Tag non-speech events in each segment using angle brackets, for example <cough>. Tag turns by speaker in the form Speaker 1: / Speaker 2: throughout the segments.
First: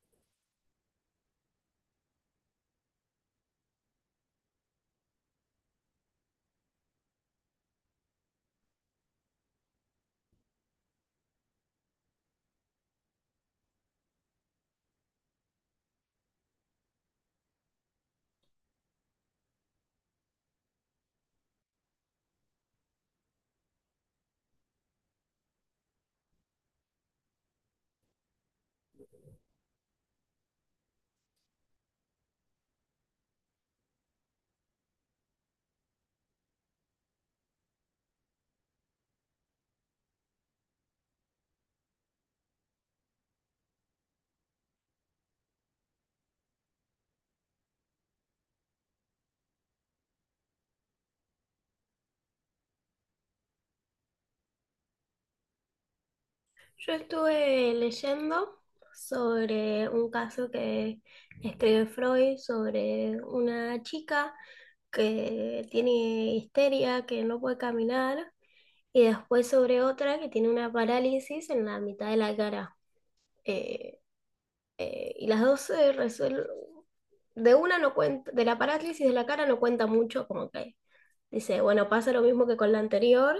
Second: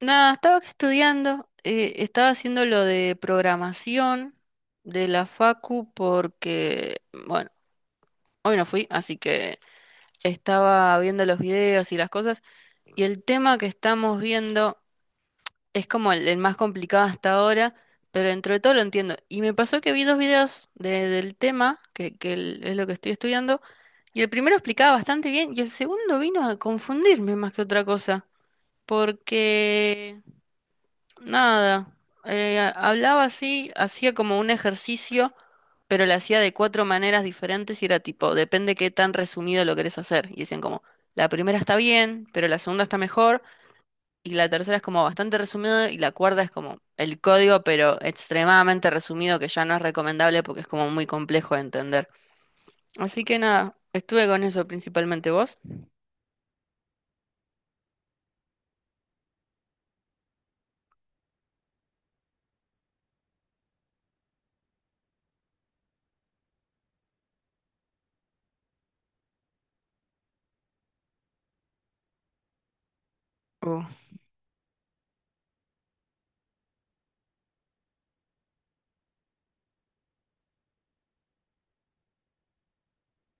Speaker 1: Nada, estaba acá estudiando, estaba haciendo lo de programación de la Facu porque, bueno, hoy no fui, así que estaba viendo los videos y las cosas, y el tema que estamos viendo es como el más complicado hasta ahora, pero dentro de todo lo entiendo. Y me pasó que vi dos videos del tema, que es lo que estoy estudiando, y el primero explicaba bastante bien, y el segundo vino a confundirme más que otra cosa, porque... Nada, hablaba así, hacía como un ejercicio, pero lo hacía de cuatro maneras diferentes y era tipo, depende qué tan resumido lo querés hacer. Y decían como, la primera está bien, pero la segunda está mejor, y la tercera es como bastante resumido, y la cuarta es como el código, pero extremadamente resumido, que ya no es recomendable porque es como muy complejo de entender. Así que nada, estuve con eso principalmente vos.
Speaker 2: Yo estuve leyendo sobre un caso que escribió Freud sobre una chica que tiene histeria, que no puede caminar, y después sobre otra que tiene una parálisis en la mitad de la cara.
Speaker 1: Uh,
Speaker 2: Eh, y las dos se resuelven. De una no cuenta, de la parálisis de la cara no cuenta mucho, como que dice, bueno, pasa lo mismo que con la anterior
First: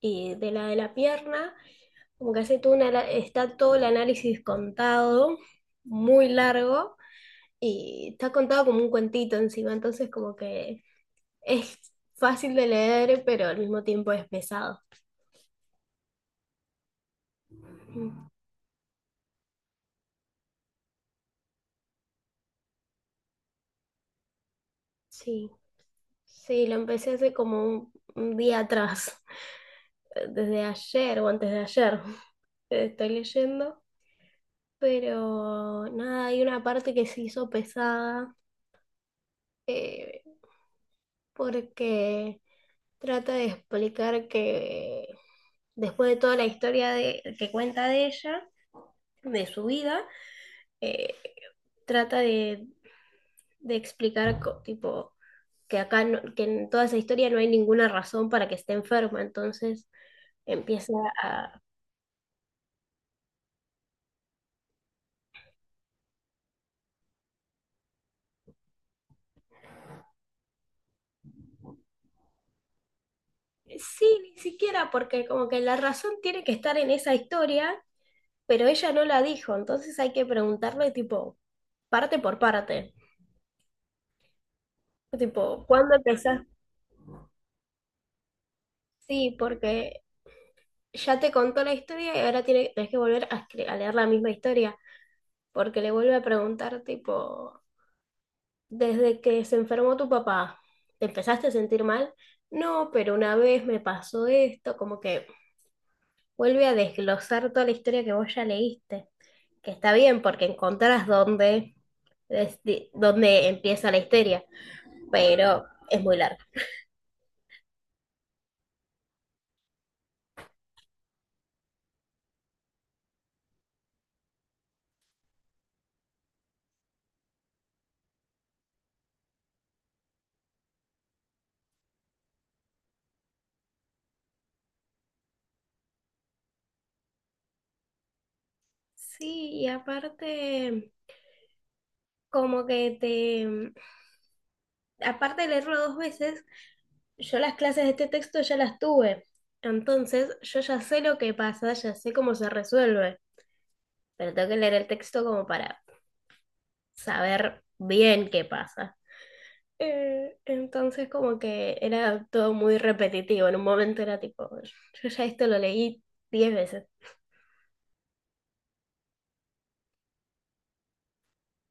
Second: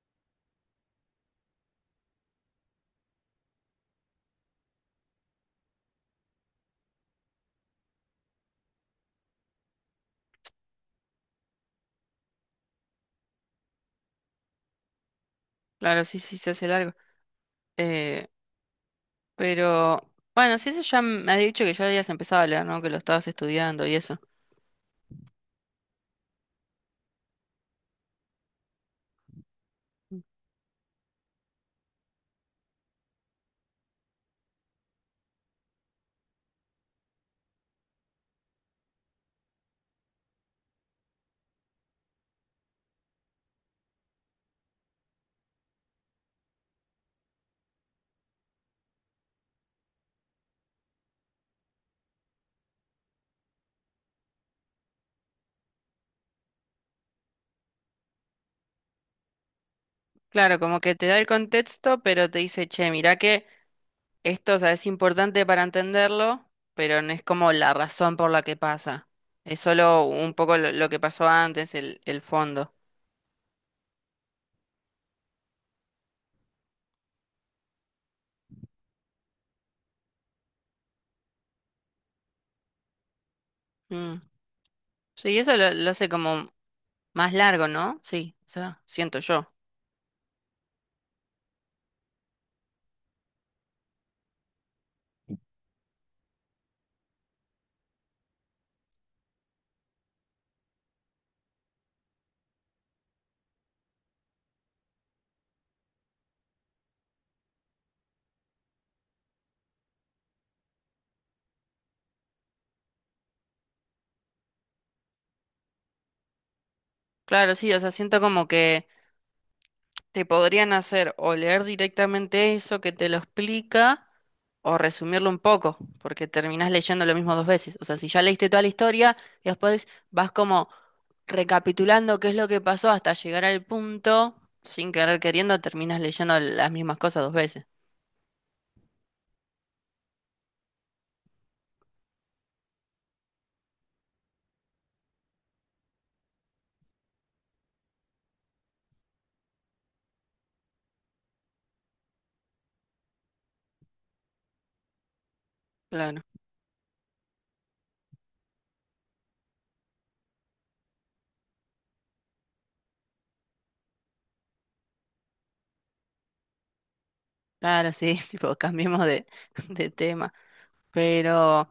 Speaker 2: y de la pierna. Como que hace está todo el análisis contado, muy largo, y está contado como un cuentito encima, entonces como que es fácil de leer, pero al mismo tiempo es pesado.
Speaker 1: claro, sí, sí, se hace largo.
Speaker 2: Mm.
Speaker 1: Eh, Pero, bueno, sí, eso ya me has dicho que ya habías empezado a leer, ¿no? Que lo estabas estudiando y eso.
Speaker 2: Sí, sí, lo empecé hace como un día atrás, desde ayer o antes de ayer, <laughs> estoy leyendo, pero nada, hay una parte que se hizo pesada, eh, porque... trata de explicar que después de toda la historia de, que cuenta de ella, de su vida, eh, trata de explicar tipo que acá no- que en toda esa historia no hay ninguna razón para que esté enferma, entonces
Speaker 1: Claro, como
Speaker 2: empieza
Speaker 1: que te da el
Speaker 2: a
Speaker 1: contexto, pero te dice, che, mirá que esto, o sea, es importante para entenderlo, pero no es como la razón por la que pasa. Es solo un poco lo que pasó antes, el fondo.
Speaker 2: sí, ni siquiera porque como que la razón tiene que estar en esa historia, pero ella no la dijo, entonces hay que preguntarle tipo parte por parte,
Speaker 1: Mm. Sí, eso
Speaker 2: tipo,
Speaker 1: lo
Speaker 2: ¿cuándo
Speaker 1: hace
Speaker 2: empezás?
Speaker 1: como más largo, ¿no? Sí, o sea, siento
Speaker 2: Sí,
Speaker 1: yo.
Speaker 2: porque ya te contó la historia y ahora tenés que volver a, a leer la misma historia, porque le vuelve a preguntar, tipo, desde que se enfermó tu papá, ¿te empezaste a sentir mal? No, pero una vez me pasó esto, como que vuelve a desglosar toda la historia que vos ya leíste, que está bien porque encontrás dónde, dónde empieza la historia, pero es muy larga.
Speaker 1: Claro, sí, o sea, siento como que te podrían hacer o leer directamente eso que te lo explica o resumirlo un poco, porque terminás leyendo lo mismo dos veces. O sea, si ya leíste toda la historia y después vas como recapitulando qué es lo que pasó hasta llegar al punto, sin querer queriendo, terminas leyendo las mismas cosas dos veces.
Speaker 2: Sí, y aparte... como que aparte de leerlo dos veces, yo las clases de este texto ya las tuve. Entonces, yo ya sé lo que pasa, ya sé cómo se resuelve, pero tengo que leer el texto como para
Speaker 1: Claro,
Speaker 2: saber bien qué pasa. Entonces, como que era todo muy repetitivo. En un momento era tipo, yo ya esto lo leí 10 veces.
Speaker 1: claro, sí, <laughs> tipo, cambiemos de tema. Pero...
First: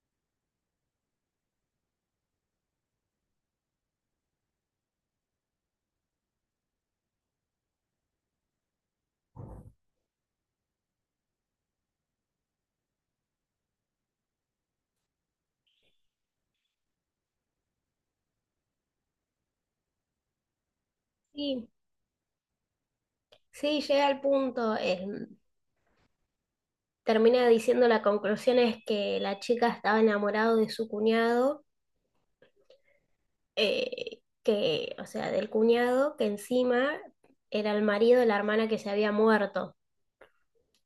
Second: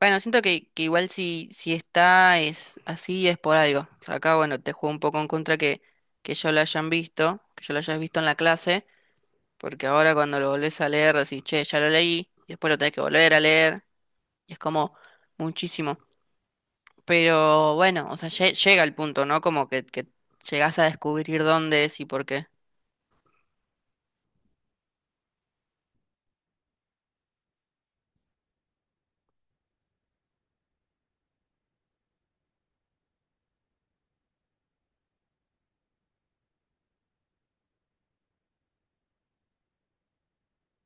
Speaker 1: Bueno, siento que igual si está es así es por algo. O sea, acá, bueno, te juego un poco en contra que yo lo hayan visto, que yo lo hayas visto en la clase, porque ahora cuando lo volvés a leer decís, che, ya lo leí, y después lo tenés que volver a leer, y es como muchísimo. Pero bueno, o sea, llega el punto, ¿no? Como que llegás a descubrir
Speaker 2: Sí,
Speaker 1: dónde es y por qué.
Speaker 2: sí, llegué al punto. Termina diciendo, la conclusión es que la chica estaba enamorada de su cuñado, que, o sea, del cuñado, que encima era el marido de la hermana que se había muerto.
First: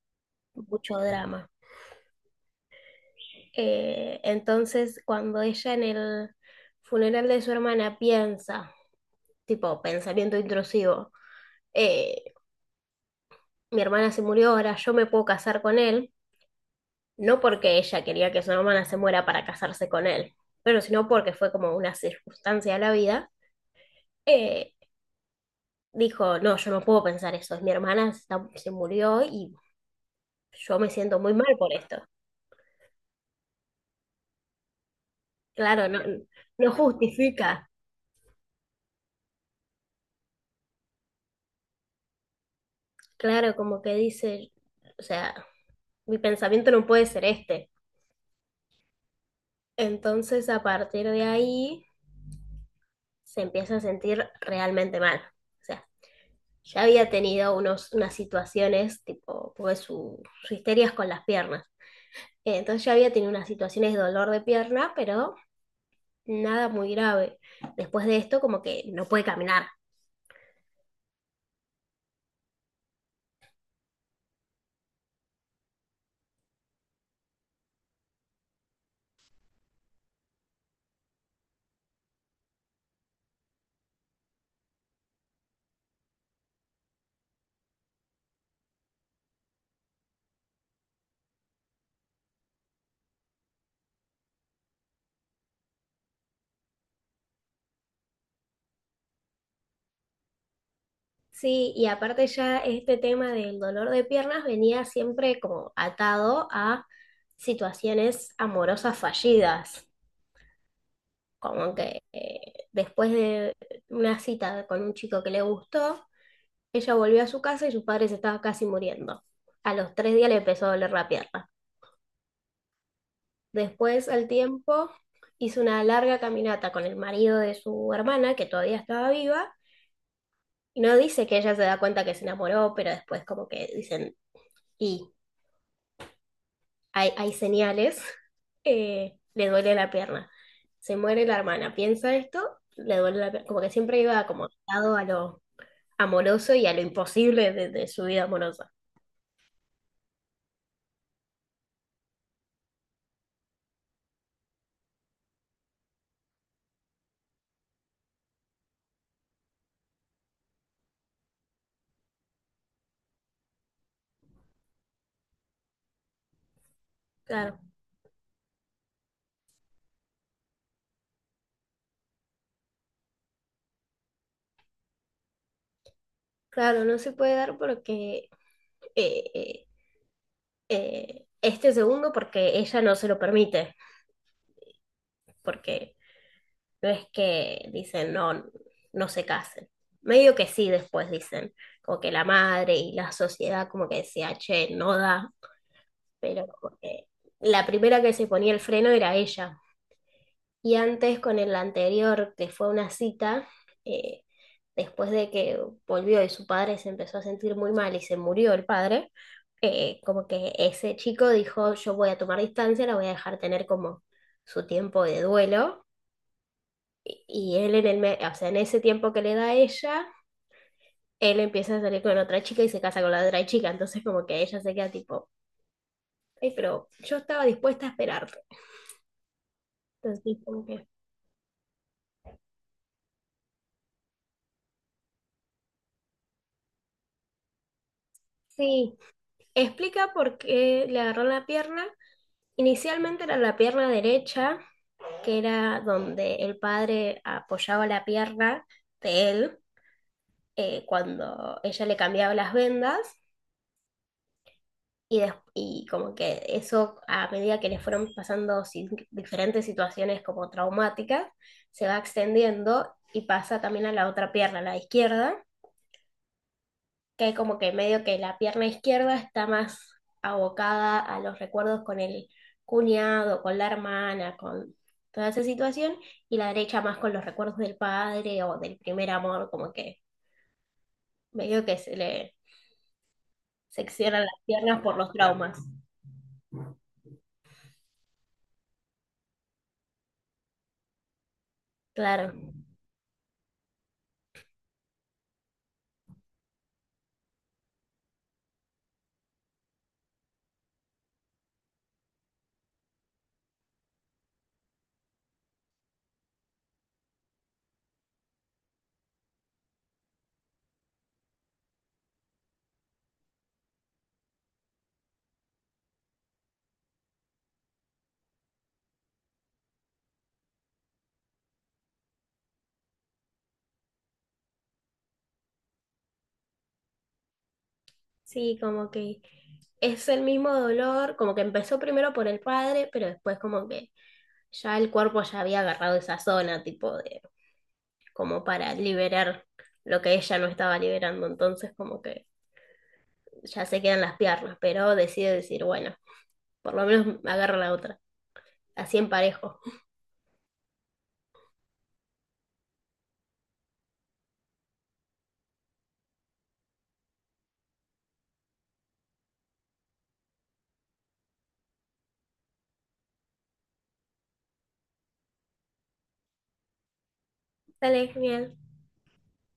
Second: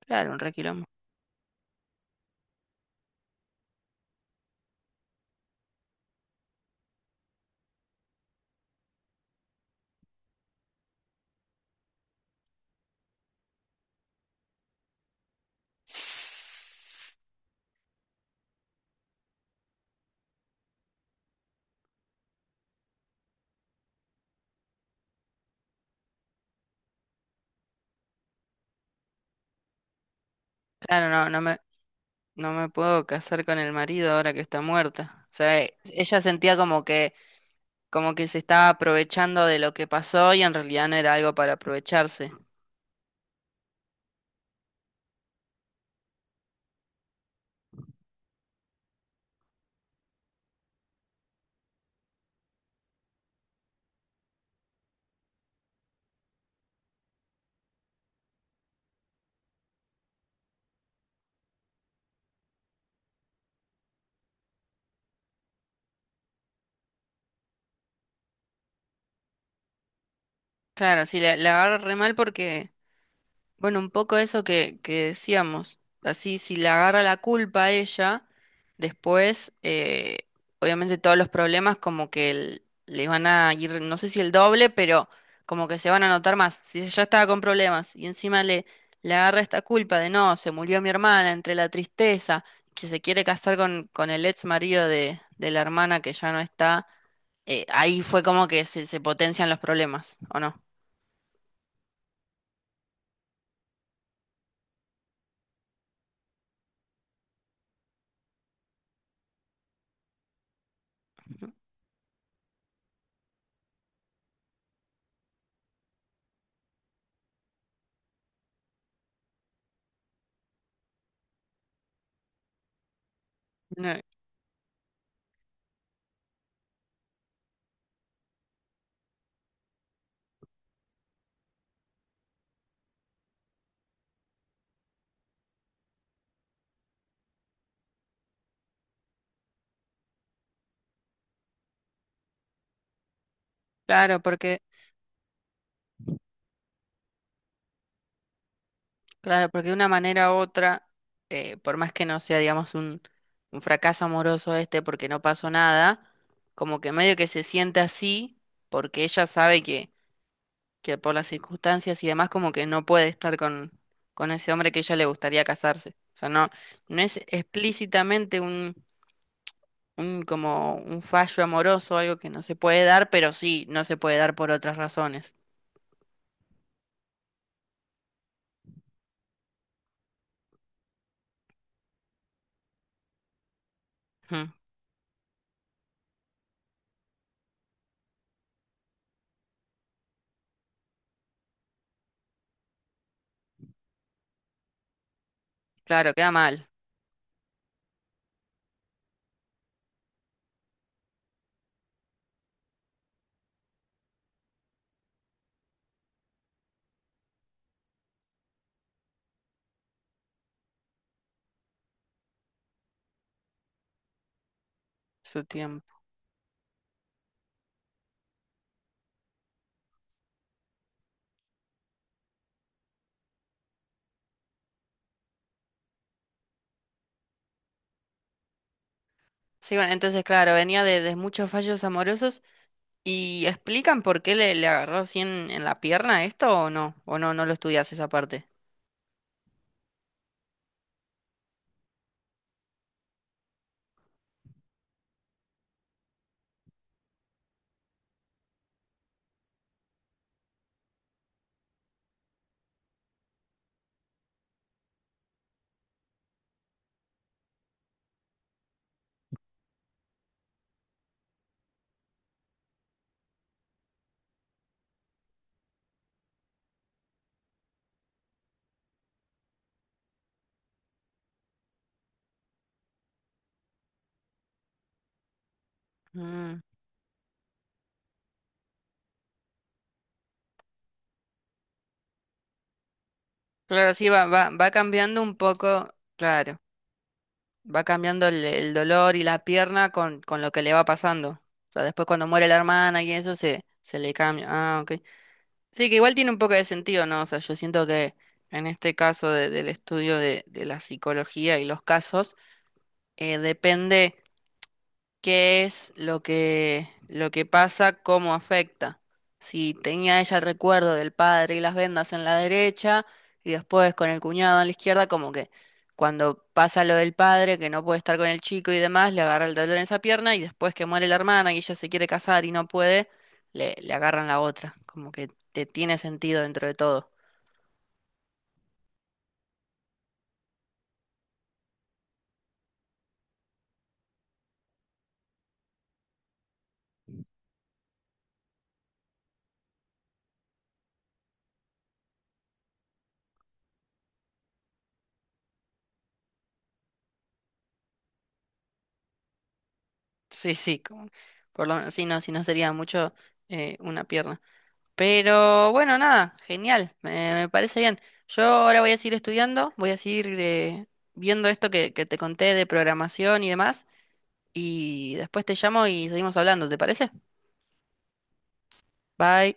Speaker 1: Claro, un re quilombo.
Speaker 2: Mucho drama. Entonces, cuando ella en el funeral de su hermana piensa, tipo pensamiento intrusivo, eh, mi hermana se murió, ahora yo me puedo casar con él. No porque ella quería que su hermana se muera para casarse con él, pero sino porque fue como una circunstancia de la vida. eh, Dijo, no, yo no puedo pensar eso, es mi hermana se está- se murió y yo me
Speaker 1: Claro,
Speaker 2: siento
Speaker 1: no,
Speaker 2: muy
Speaker 1: no
Speaker 2: mal
Speaker 1: me,
Speaker 2: por esto.
Speaker 1: no me puedo casar con el marido ahora que está muerta. O sea,
Speaker 2: Claro, no,
Speaker 1: ella sentía
Speaker 2: no justifica.
Speaker 1: como que se estaba aprovechando de lo que pasó y en realidad no era algo para aprovecharse.
Speaker 2: Claro, como que dice, o sea, mi pensamiento no puede ser este. Entonces, a partir de ahí, se empieza a sentir realmente mal. O sea, ya había tenido unas situaciones, tipo, pues su histeria es con las piernas. Entonces ya había tenido unas situaciones de dolor de pierna, pero nada muy grave. Después de esto, como que no puede caminar.
Speaker 1: Claro, sí, le agarro re mal porque bueno, un poco eso que decíamos. Así, si le agarra la culpa a ella, después, obviamente todos los problemas como que le van a ir, no sé si el doble, pero como que se van a notar más. Si ella ya estaba con problemas y encima le, le agarra esta culpa de no, se murió mi hermana, entre la tristeza, que se quiere casar con el ex marido de la hermana que ya no está, ahí fue como que se potencian los problemas, ¿o no?
Speaker 2: Sí, y aparte ya este tema del dolor de piernas venía siempre como atado a situaciones amorosas fallidas, como que después de una cita con un chico que le gustó, ella volvió a su casa y sus padres estaba casi muriendo. A los 3 días le empezó a doler la pierna.
Speaker 1: No,
Speaker 2: Después, al tiempo, hizo una larga caminata con el marido de su hermana, que todavía estaba viva, y no dice que ella se da cuenta que se enamoró, pero después como que dicen, y... hay señales, le duele la pierna. Se muere la hermana, piensa esto, le duele la pierna. Como que siempre
Speaker 1: claro,
Speaker 2: iba como
Speaker 1: porque
Speaker 2: atado a lo amoroso y a lo imposible de su vida amorosa.
Speaker 1: claro, porque de una manera u otra, por más que no sea, digamos, un fracaso amoroso este porque no pasó nada, como que medio que se siente así porque ella sabe que por las circunstancias y demás como que no puede estar con ese hombre que ella le gustaría casarse. O sea, no, no es
Speaker 2: Claro,
Speaker 1: explícitamente un como un fallo amoroso, algo que no se puede dar, pero sí no se puede dar por otras razones.
Speaker 2: claro, no se puede dar porque eh, eh, este segundo, porque ella no se lo permite,
Speaker 1: Ujú.
Speaker 2: porque no es que dicen no, no se casen. Medio que sí, después dicen, como que la madre y la sociedad como que decía, che, no da,
Speaker 1: Claro, queda
Speaker 2: pero
Speaker 1: mal
Speaker 2: como que la primera que se ponía el freno era ella. Y antes con el anterior, que fue una cita, eh, después de que volvió y su padre se empezó a sentir muy mal y se murió el padre, como que ese chico dijo, yo voy a tomar distancia, la voy a dejar tener como su tiempo de
Speaker 1: su
Speaker 2: duelo.
Speaker 1: tiempo.
Speaker 2: Y él en o sea, en ese tiempo que le da a ella, él empieza a salir con otra chica y se casa con la otra chica. Entonces como que ella se queda tipo, ay, pero yo estaba dispuesta a esperarte.
Speaker 1: Sí, bueno, entonces,
Speaker 2: Entonces
Speaker 1: claro,
Speaker 2: como
Speaker 1: venía
Speaker 2: que
Speaker 1: de muchos fallos amorosos. ¿Y explican por qué le agarró así en la pierna esto o no? ¿O no, no lo estudias esa parte?
Speaker 2: sí, explica por qué le agarró la pierna. Inicialmente era la pierna derecha, que era donde el padre apoyaba la pierna de él, cuando ella le cambiaba las vendas, y como que eso a medida que le fueron pasando diferentes situaciones como traumáticas, se va extendiendo y pasa también a la otra pierna, a la izquierda, que como que medio que la pierna izquierda está más abocada a los recuerdos con el cuñado, con la hermana, con toda esa situación, y la
Speaker 1: Mm,
Speaker 2: derecha más con los recuerdos del padre o del primer amor, como que medio que se le
Speaker 1: claro, sí,
Speaker 2: seccionan las
Speaker 1: va
Speaker 2: piernas por los
Speaker 1: cambiando un
Speaker 2: traumas.
Speaker 1: poco, claro, va cambiando el dolor y la pierna con lo que le va pasando. O sea, después cuando
Speaker 2: Claro,
Speaker 1: muere la hermana y eso se le cambia. Ah, ok. Sí, que igual tiene un poco de sentido, ¿no? O sea, yo siento que en este caso del estudio de la psicología y los casos, depende qué es lo que pasa, cómo afecta. Si tenía ella el recuerdo del padre y las vendas en la derecha, y después con el cuñado en la izquierda, como que cuando pasa lo del padre, que no puede estar con el chico y demás, le agarra el dolor en esa pierna, y después que muere la hermana y ella se quiere casar y no puede, le agarran la otra. Como que te tiene sentido dentro de todo.
Speaker 2: sí, como que es el mismo dolor, como que empezó primero por el padre, pero después como que ya el cuerpo ya había agarrado esa zona, tipo, de como para liberar lo que ella no estaba liberando, entonces como que ya se quedan las piernas, pero decide decir, bueno, por lo menos agarra la otra, así en parejo.
Speaker 1: Sí, sí, como- por lo menos, si no, si no sería mucho una pierna. Pero bueno, nada, genial, me parece bien. Yo ahora voy a seguir estudiando, voy a seguir viendo esto que te conté de programación y demás, y después te llamo y seguimos hablando, ¿te parece?
Speaker 2: Dale, genial.
Speaker 1: Bye.